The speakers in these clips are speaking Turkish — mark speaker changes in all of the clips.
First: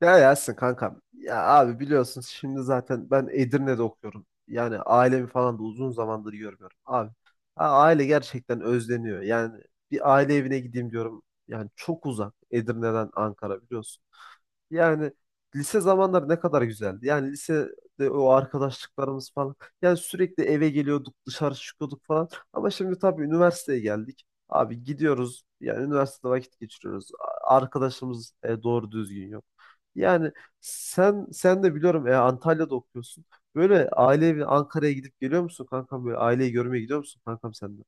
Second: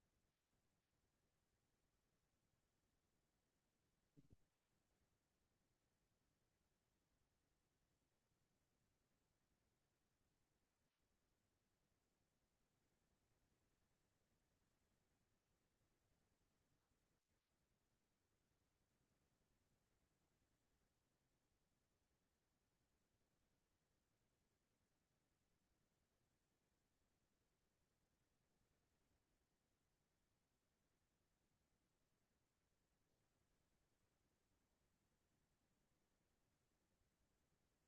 Speaker 1: Ya Yasin kankam. Ya abi biliyorsun şimdi zaten ben Edirne'de okuyorum. Yani ailemi falan da uzun zamandır görmüyorum. Abi ha, aile gerçekten özleniyor. Yani bir aile evine gideyim diyorum. Yani çok uzak Edirne'den Ankara biliyorsun. Yani lise zamanları ne kadar güzeldi. Yani lisede o arkadaşlıklarımız falan. Yani sürekli eve geliyorduk, dışarı çıkıyorduk falan. Ama şimdi tabii üniversiteye geldik. Abi gidiyoruz. Yani üniversitede vakit geçiriyoruz. Arkadaşımız doğru düzgün yok. Yani sen de biliyorum, Antalya'da okuyorsun. Böyle ailevi Ankara'ya gidip geliyor musun kankam? Böyle aileyi görmeye gidiyor musun kankam sen de?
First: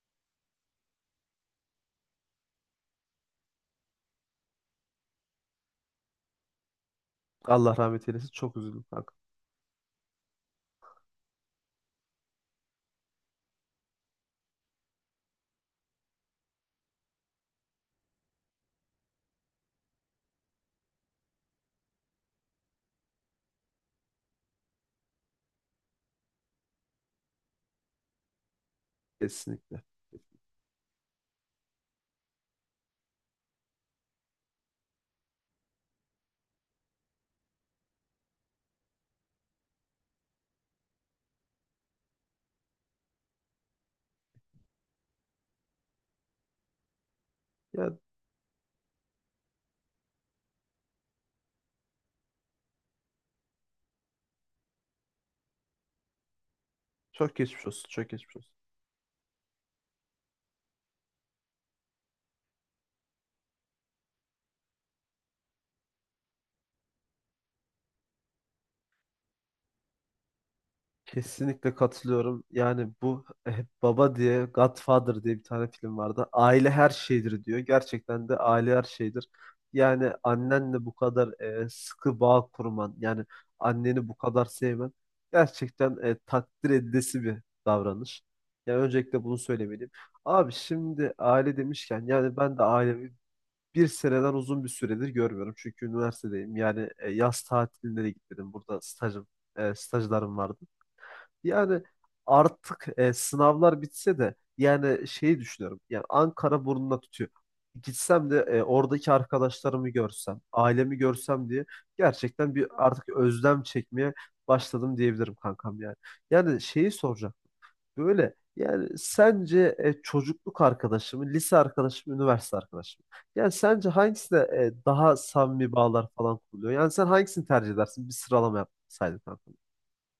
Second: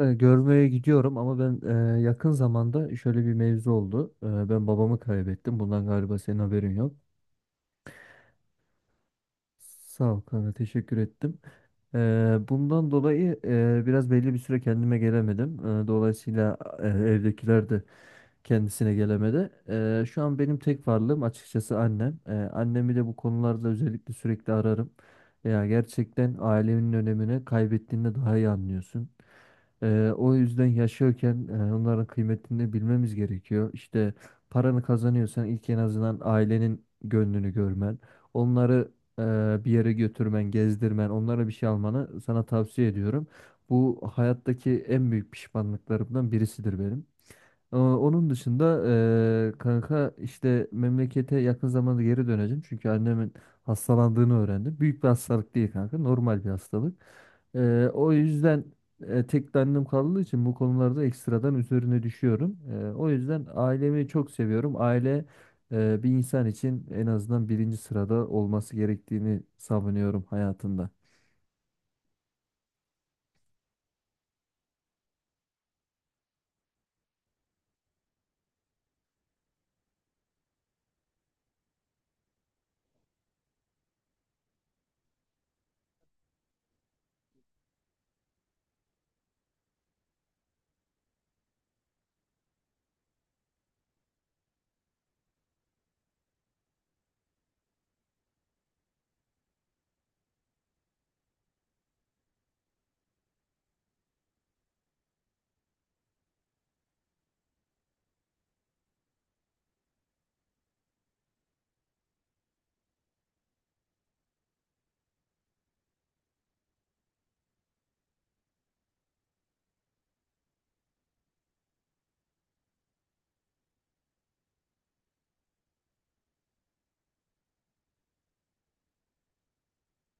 Speaker 2: Görmeye gidiyorum ama ben yakın zamanda şöyle bir mevzu oldu. Ben babamı kaybettim. Bundan galiba senin haberin yok.
Speaker 1: Allah rahmet eylesin. Çok üzüldüm kankam.
Speaker 2: Sağ ol kanka, teşekkür ettim. Bundan dolayı biraz belli bir süre kendime gelemedim. Dolayısıyla evdekiler de kendisine gelemedi. Şu an benim tek varlığım açıkçası annem. Annemi de bu konularda özellikle sürekli ararım. Ya gerçekten ailenin önemini kaybettiğinde daha iyi anlıyorsun.
Speaker 1: Kesinlikle.
Speaker 2: O yüzden yaşıyorken onların kıymetini bilmemiz gerekiyor. İşte paranı kazanıyorsan ilk en azından ailenin gönlünü görmen. Onları bir yere götürmen, gezdirmen, onlara bir şey almanı sana tavsiye ediyorum. Bu hayattaki en büyük pişmanlıklarımdan birisidir benim.
Speaker 1: Yani
Speaker 2: Onun dışında kanka işte memlekete yakın zamanda geri döneceğim. Çünkü annemin hastalandığını öğrendim. Büyük bir hastalık değil kanka. Normal bir hastalık.
Speaker 1: çok geçmiş olsun. Çok
Speaker 2: O
Speaker 1: geçmiş olsun.
Speaker 2: yüzden tek de annem kaldığı için bu konularda ekstradan üzerine düşüyorum. O yüzden ailemi çok seviyorum. Aile bir insan için en azından birinci sırada olması gerektiğini savunuyorum hayatında.
Speaker 1: Kesinlikle katılıyorum. Yani bu hep baba diye Godfather diye bir tane film vardı. Aile her şeydir diyor. Gerçekten de aile her şeydir. Yani annenle bu kadar sıkı bağ kurman, yani anneni bu kadar sevmen gerçekten takdir edilesi bir davranış. Yani öncelikle bunu söylemeliyim. Abi şimdi aile demişken yani ben de ailemi bir seneden uzun bir süredir görmüyorum. Çünkü üniversitedeyim. Yani yaz tatiline de gitmedim. Burada stajım, stajlarım vardı. Yani artık sınavlar bitse de yani şeyi düşünüyorum. Yani Ankara burnuna tutuyor. Gitsem de oradaki arkadaşlarımı görsem, ailemi görsem diye gerçekten bir artık özlem çekmeye başladım diyebilirim kankam yani. Yani şeyi soracağım. Böyle yani sence çocukluk arkadaşı mı, lise arkadaşı mı, üniversite arkadaşı mı? Yani sence hangisine daha samimi bağlar falan kuruluyor? Yani sen hangisini tercih edersin? Bir sıralama yapsaydın kankam.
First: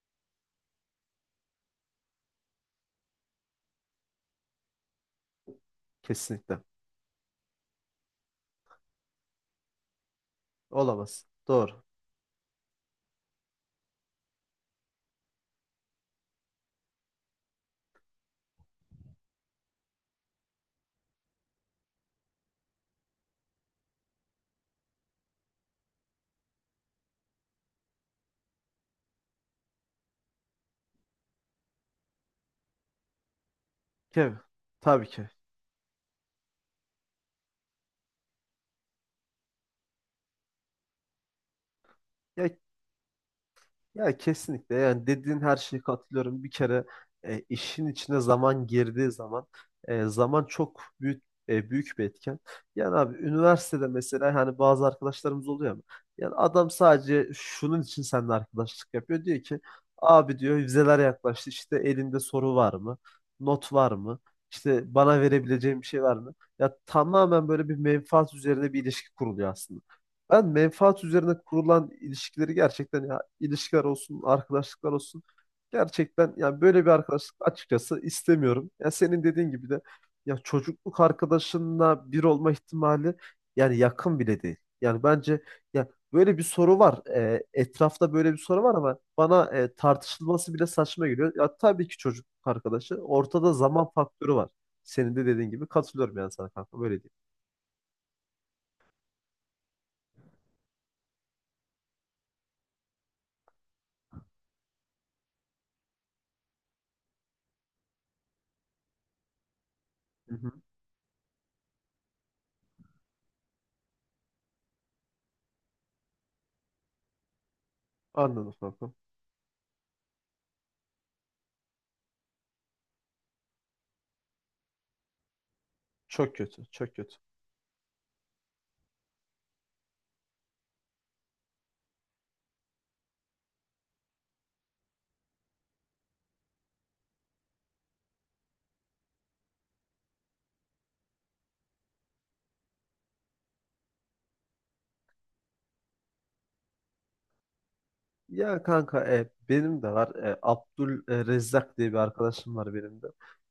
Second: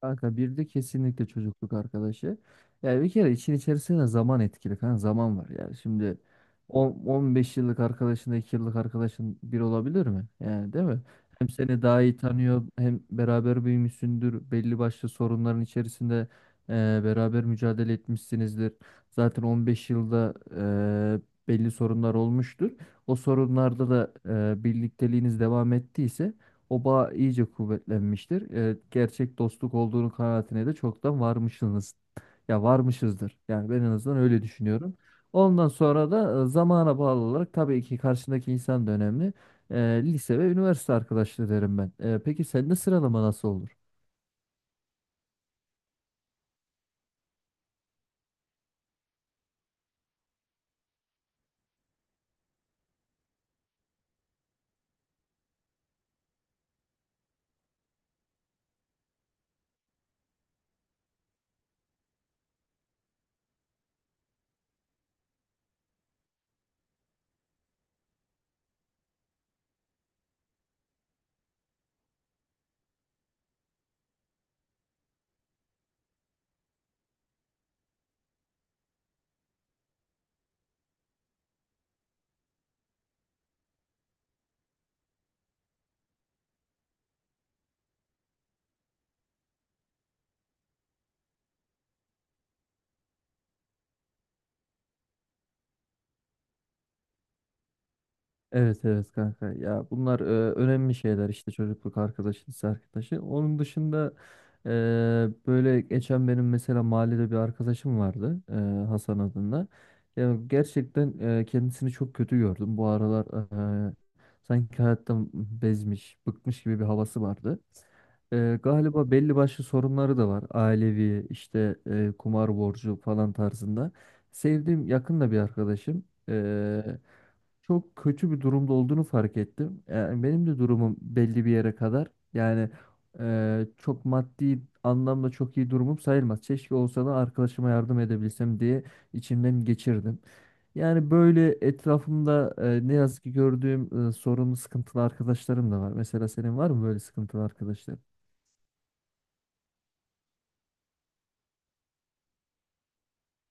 Speaker 2: Kanka bir de kesinlikle çocukluk arkadaşı. Yani bir kere için içerisinde zaman etkili kanka, zaman var. Yani şimdi
Speaker 1: Kesinlikle.
Speaker 2: 10, 15 yıllık arkadaşınla 2 yıllık arkadaşın bir olabilir mi? Yani, değil mi?
Speaker 1: Olamaz.
Speaker 2: Hem
Speaker 1: Doğru.
Speaker 2: seni daha iyi tanıyor hem beraber büyümüşsündür. Belli başlı sorunların içerisinde beraber mücadele etmişsinizdir. Zaten 15 yılda belli sorunlar olmuştur. O sorunlarda da birlikteliğiniz devam ettiyse o bağ iyice kuvvetlenmiştir. Gerçek dostluk olduğunu kanaatine de çoktan varmışsınız. Ya varmışızdır. Yani ben en azından
Speaker 1: Kev,
Speaker 2: öyle düşünüyorum.
Speaker 1: tabii ki.
Speaker 2: Ondan sonra da zamana bağlı olarak tabii ki karşındaki insan da önemli. E, Lise ve üniversite arkadaşlığı derim ben. Peki
Speaker 1: Ya,
Speaker 2: sende sıralama nasıl olur?
Speaker 1: ya kesinlikle yani dediğin her şeye katılıyorum. Bir kere işin içine zaman girdiği zaman zaman çok büyük büyük bir etken. Yani abi üniversitede mesela hani bazı arkadaşlarımız oluyor ama yani adam sadece şunun için seninle arkadaşlık yapıyor. Diyor ki abi diyor vizeler yaklaştı işte elinde soru var mı? Not var mı? İşte bana verebileceğim bir şey var mı? Ya tamamen böyle bir menfaat üzerine bir ilişki kuruluyor aslında. Ben menfaat üzerine kurulan ilişkileri gerçekten ya ilişkiler olsun, arkadaşlıklar olsun gerçekten yani böyle bir arkadaşlık açıkçası istemiyorum. Ya senin dediğin gibi de ya çocukluk arkadaşınla bir olma ihtimali yani yakın bile değil. Yani bence ya böyle bir soru var. E etrafta böyle bir soru var ama bana, tartışılması bile saçma geliyor. Ya tabii ki çocukluk arkadaşı. Ortada zaman faktörü var. Senin de dediğin gibi katılıyorum yani sana kanka böyle diyeyim.
Speaker 2: Evet, evet kanka, ya bunlar önemli şeyler işte. Çocukluk arkadaşı, lise arkadaşı, onun dışında e, böyle geçen benim mesela mahallede bir arkadaşım vardı, Hasan adında.
Speaker 1: Hı
Speaker 2: Ya
Speaker 1: hı.
Speaker 2: gerçekten kendisini çok kötü gördüm bu aralar. e, Sanki hayattan bezmiş bıkmış gibi bir havası vardı.
Speaker 1: Anladım kanka.
Speaker 2: Galiba belli başlı sorunları da var ailevi, işte kumar borcu falan tarzında. Sevdiğim yakın da bir arkadaşım.
Speaker 1: Çok kötü, çok
Speaker 2: E,
Speaker 1: kötü.
Speaker 2: Çok kötü bir durumda olduğunu fark ettim. Yani benim de durumum belli bir yere kadar. Yani çok maddi anlamda çok iyi durumum sayılmaz. Keşke olsa da arkadaşıma yardım edebilsem diye içimden geçirdim. Yani böyle etrafımda, ne yazık ki, gördüğüm sorunlu sıkıntılı arkadaşlarım da var. Mesela senin var mı böyle sıkıntılı arkadaşların?
Speaker 1: Ya kanka, benim de var. E, Abdul Rezzak diye bir arkadaşım var benim de.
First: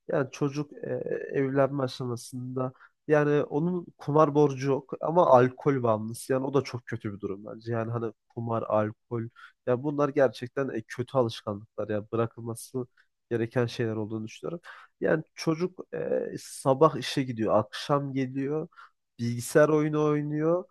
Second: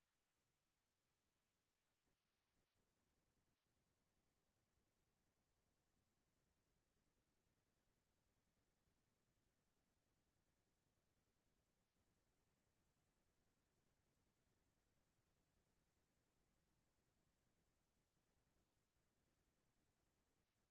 Speaker 1: Yani çocuk evlenme aşamasında yani onun kumar borcu yok ama alkol bağımlısı. Yani o da çok kötü bir durum bence. Yani hani kumar, alkol, ya bunlar gerçekten kötü alışkanlıklar, ya bırakılması gereken şeyler olduğunu düşünüyorum. Yani çocuk, sabah işe gidiyor, akşam geliyor, bilgisayar oyunu oynuyor,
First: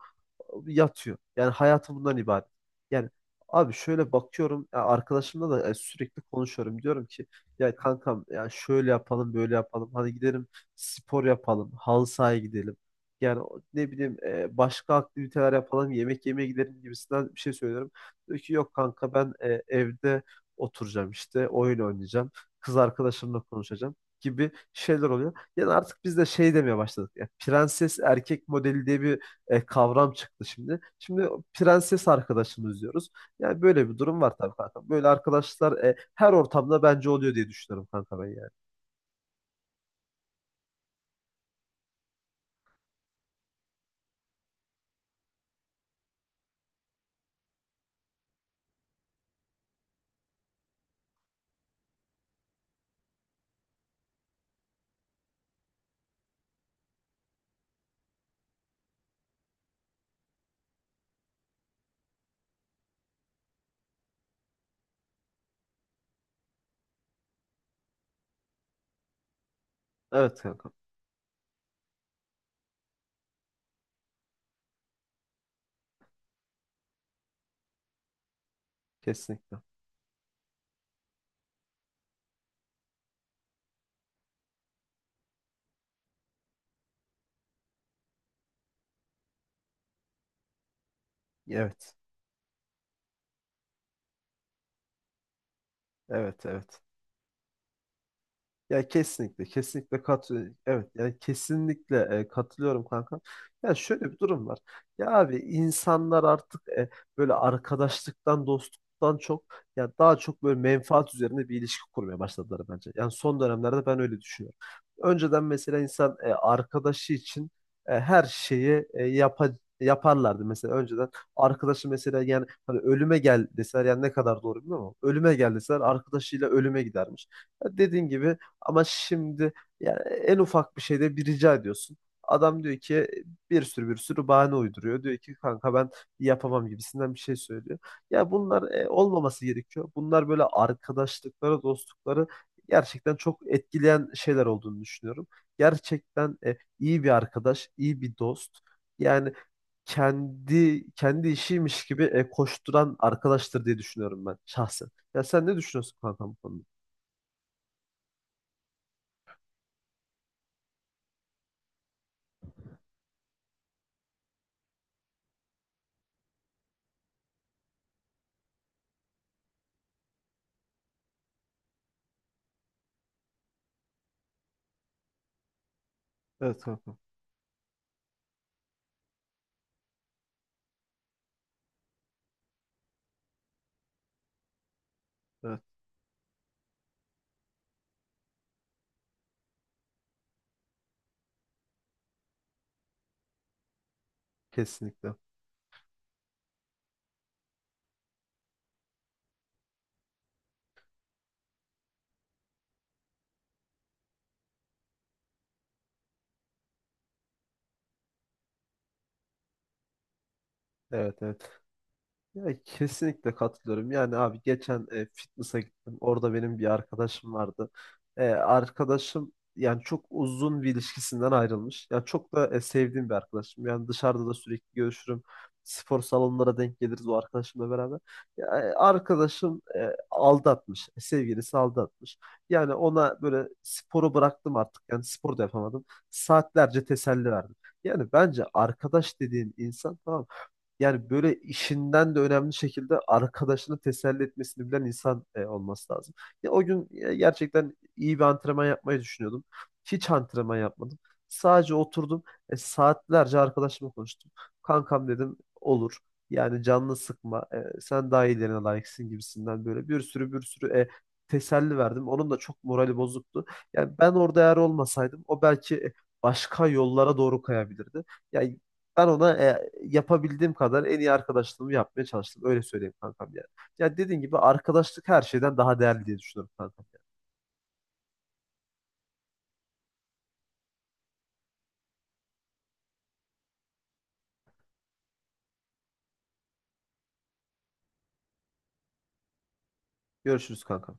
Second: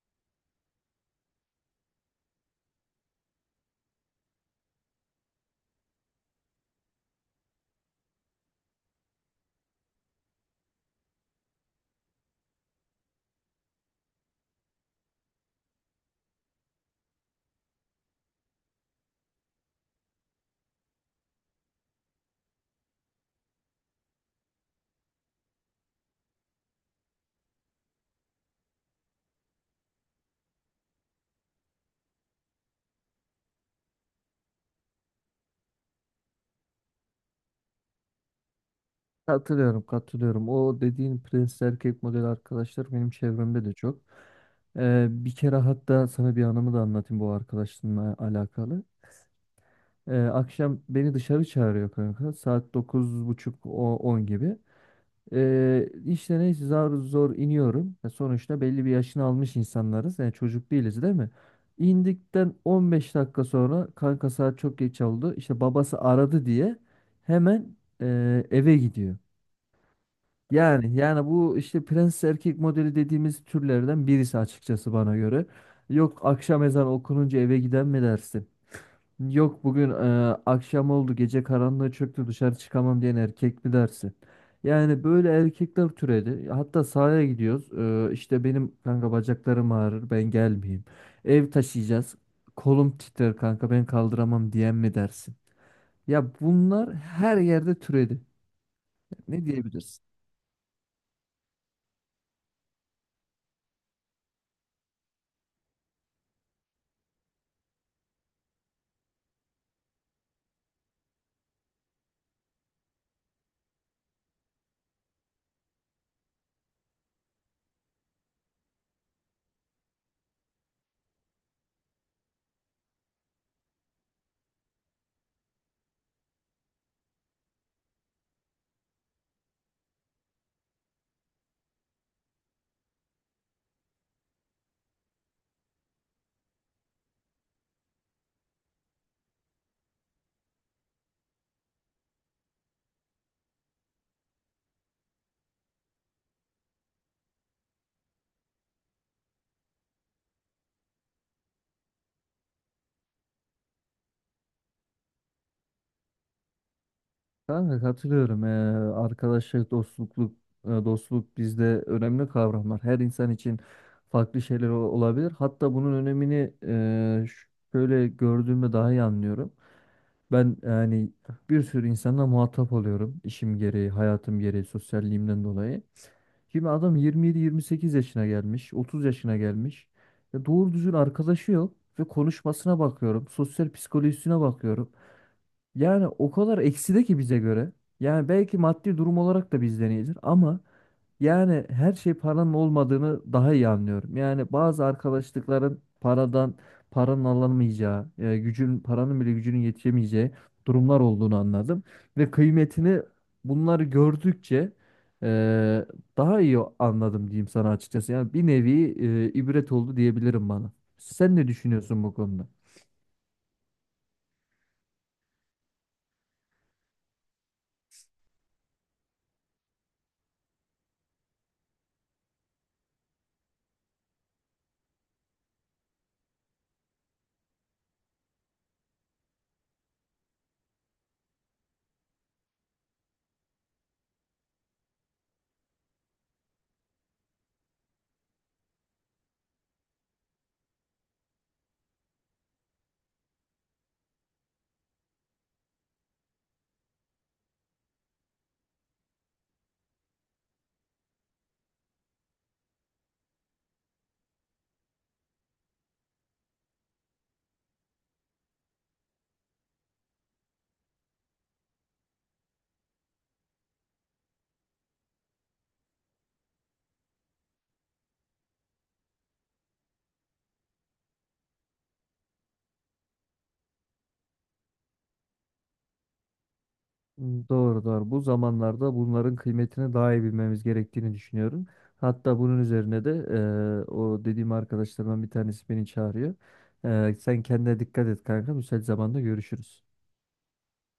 Speaker 1: yatıyor. Yani hayatı bundan ibaret. Yani abi şöyle bakıyorum ya arkadaşımla da sürekli konuşuyorum. Diyorum ki ya kankam ya şöyle yapalım böyle yapalım. Hadi gidelim spor yapalım. Halı sahaya gidelim. Yani ne bileyim, başka aktiviteler yapalım. Yemek yemeye gidelim gibisinden bir şey söylüyorum. Diyor ki yok kanka ben, evde oturacağım işte oyun oynayacağım. Kız arkadaşımla konuşacağım gibi şeyler oluyor. Yani artık biz de şey demeye başladık. Ya, prenses erkek modeli diye bir kavram çıktı şimdi. Şimdi prenses arkadaşımız diyoruz. Yani böyle bir durum var tabii kanka. Böyle arkadaşlar her ortamda bence oluyor diye düşünüyorum kanka ben yani.
Speaker 2: Katılıyorum, katılıyorum. O dediğin prensli erkek model arkadaşlar benim çevremde de çok. Bir kere hatta sana bir anımı da anlatayım bu arkadaşımla alakalı. Akşam beni dışarı çağırıyor kanka. Saat 9.30 o 10 gibi. İşte neyse zar zor iniyorum. Ya sonuçta belli bir yaşını almış insanlarız. Yani çocuk değiliz, değil mi? İndikten 15 dakika sonra kanka, saat çok geç oldu İşte babası aradı diye hemen eve gidiyor.
Speaker 1: Evet kanka.
Speaker 2: Yani bu işte prens erkek modeli dediğimiz türlerden birisi açıkçası bana göre. Yok akşam ezan okununca eve giden mi dersin?
Speaker 1: Kesinlikle.
Speaker 2: Yok bugün akşam oldu, gece karanlığı çöktü, dışarı çıkamam diyen erkek mi dersin? Yani böyle erkekler türedi. Hatta sahaya gidiyoruz. İşte benim kanka bacaklarım ağrır, ben gelmeyeyim. Ev
Speaker 1: Evet.
Speaker 2: taşıyacağız. Kolum titrer kanka, ben kaldıramam diyen mi dersin? Ya
Speaker 1: Evet, evet.
Speaker 2: bunlar her yerde türedi.
Speaker 1: Ya kesinlikle,
Speaker 2: Ne
Speaker 1: kesinlikle
Speaker 2: diyebilirsin?
Speaker 1: kat evet yani kesinlikle katılıyorum kanka. Ya şöyle bir durum var. Ya abi insanlar artık, böyle arkadaşlıktan, dostluktan çok, ya daha çok böyle menfaat üzerine bir ilişki kurmaya başladılar bence. Yani son dönemlerde ben öyle düşünüyorum. Önceden mesela insan, arkadaşı için, her şeyi, yaparlardı mesela önceden arkadaşı mesela yani hani ölüme gel deseler yani ne kadar doğru bilmiyorum ama ölüme gel deseler arkadaşıyla ölüme gidermiş. Ya dediğin gibi, ama şimdi yani en ufak bir şeyde bir rica ediyorsun. Adam diyor ki bir sürü bahane uyduruyor. Diyor ki kanka ben yapamam gibisinden bir şey söylüyor. Ya bunlar olmaması gerekiyor. Bunlar böyle arkadaşlıkları, dostlukları gerçekten çok etkileyen şeyler olduğunu düşünüyorum. Gerçekten iyi bir arkadaş, iyi bir dost. Yani kendi işiymiş gibi koşturan arkadaştır diye düşünüyorum ben şahsen. Ya sen ne düşünüyorsun kanka bu konuda?
Speaker 2: Kanka katılıyorum. Arkadaşlık, dostluk, dostluk bizde önemli kavramlar. Her insan için farklı şeyler olabilir. Hatta bunun önemini şöyle gördüğümde daha iyi anlıyorum. Ben bir sürü insanla muhatap oluyorum. İşim gereği, hayatım gereği, sosyalliğimden dolayı.
Speaker 1: Evet
Speaker 2: Şimdi adam
Speaker 1: kanka.
Speaker 2: 27-28 yaşına gelmiş, 30 yaşına gelmiş. Ya doğru düzgün arkadaşı yok ve konuşmasına bakıyorum, sosyal psikolojisine bakıyorum.
Speaker 1: Evet.
Speaker 2: Yani o kadar ekside ki bize göre. Yani belki maddi durum olarak da bizden iyidir ama yani her şey paranın olmadığını daha iyi anlıyorum. Yani bazı
Speaker 1: Kesinlikle.
Speaker 2: arkadaşlıkların paranın alınmayacağı, gücün, paranın bile gücünün yetişemeyeceği durumlar olduğunu anladım ve kıymetini, bunları gördükçe, e, daha iyi anladım diyeyim sana açıkçası. Yani bir nevi ibret oldu diyebilirim bana.
Speaker 1: Evet,
Speaker 2: Sen ne
Speaker 1: evet.
Speaker 2: düşünüyorsun bu
Speaker 1: Ya
Speaker 2: konuda?
Speaker 1: kesinlikle katılıyorum. Yani abi geçen fitness'a gittim. Orada benim bir arkadaşım vardı. E, arkadaşım yani çok uzun bir ilişkisinden ayrılmış. Ya çok da sevdiğim bir arkadaşım. Yani dışarıda da sürekli görüşürüm. Spor salonlara denk geliriz o arkadaşımla beraber. Ya, arkadaşım, aldatmış. E, sevgilisi aldatmış. Yani ona böyle sporu bıraktım artık. Yani spor da yapamadım. Saatlerce teselli verdim. Yani bence arkadaş dediğin insan tamam mı? Yani böyle işinden de önemli şekilde arkadaşını teselli etmesini bilen insan olması lazım. Ya, o gün, gerçekten iyi bir antrenman yapmayı düşünüyordum. Hiç antrenman yapmadım. Sadece oturdum. Saatlerce arkadaşımla konuştum. Kankam dedim olur. Yani canını sıkma. Sen daha iyilerine layıksın gibisinden böyle bir sürü teselli verdim. Onun da çok morali bozuktu. Yani ben orada eğer olmasaydım o belki başka yollara doğru kayabilirdi. Ya ben ona, yapabildiğim kadar en iyi arkadaşlığımı yapmaya çalıştım. Öyle söyleyeyim kankam yani. Ya dediğin gibi arkadaşlık her şeyden daha değerli diye düşünüyorum kankam. Yani.
Speaker 2: Doğru, doğru. Bu zamanlarda bunların kıymetini daha iyi bilmemiz gerektiğini düşünüyorum. Hatta bunun üzerine de o dediğim arkadaşlarımdan bir tanesi beni çağırıyor. Sen kendine dikkat et kanka. Müsait zamanda görüşürüz.
Speaker 1: Görüşürüz kankam.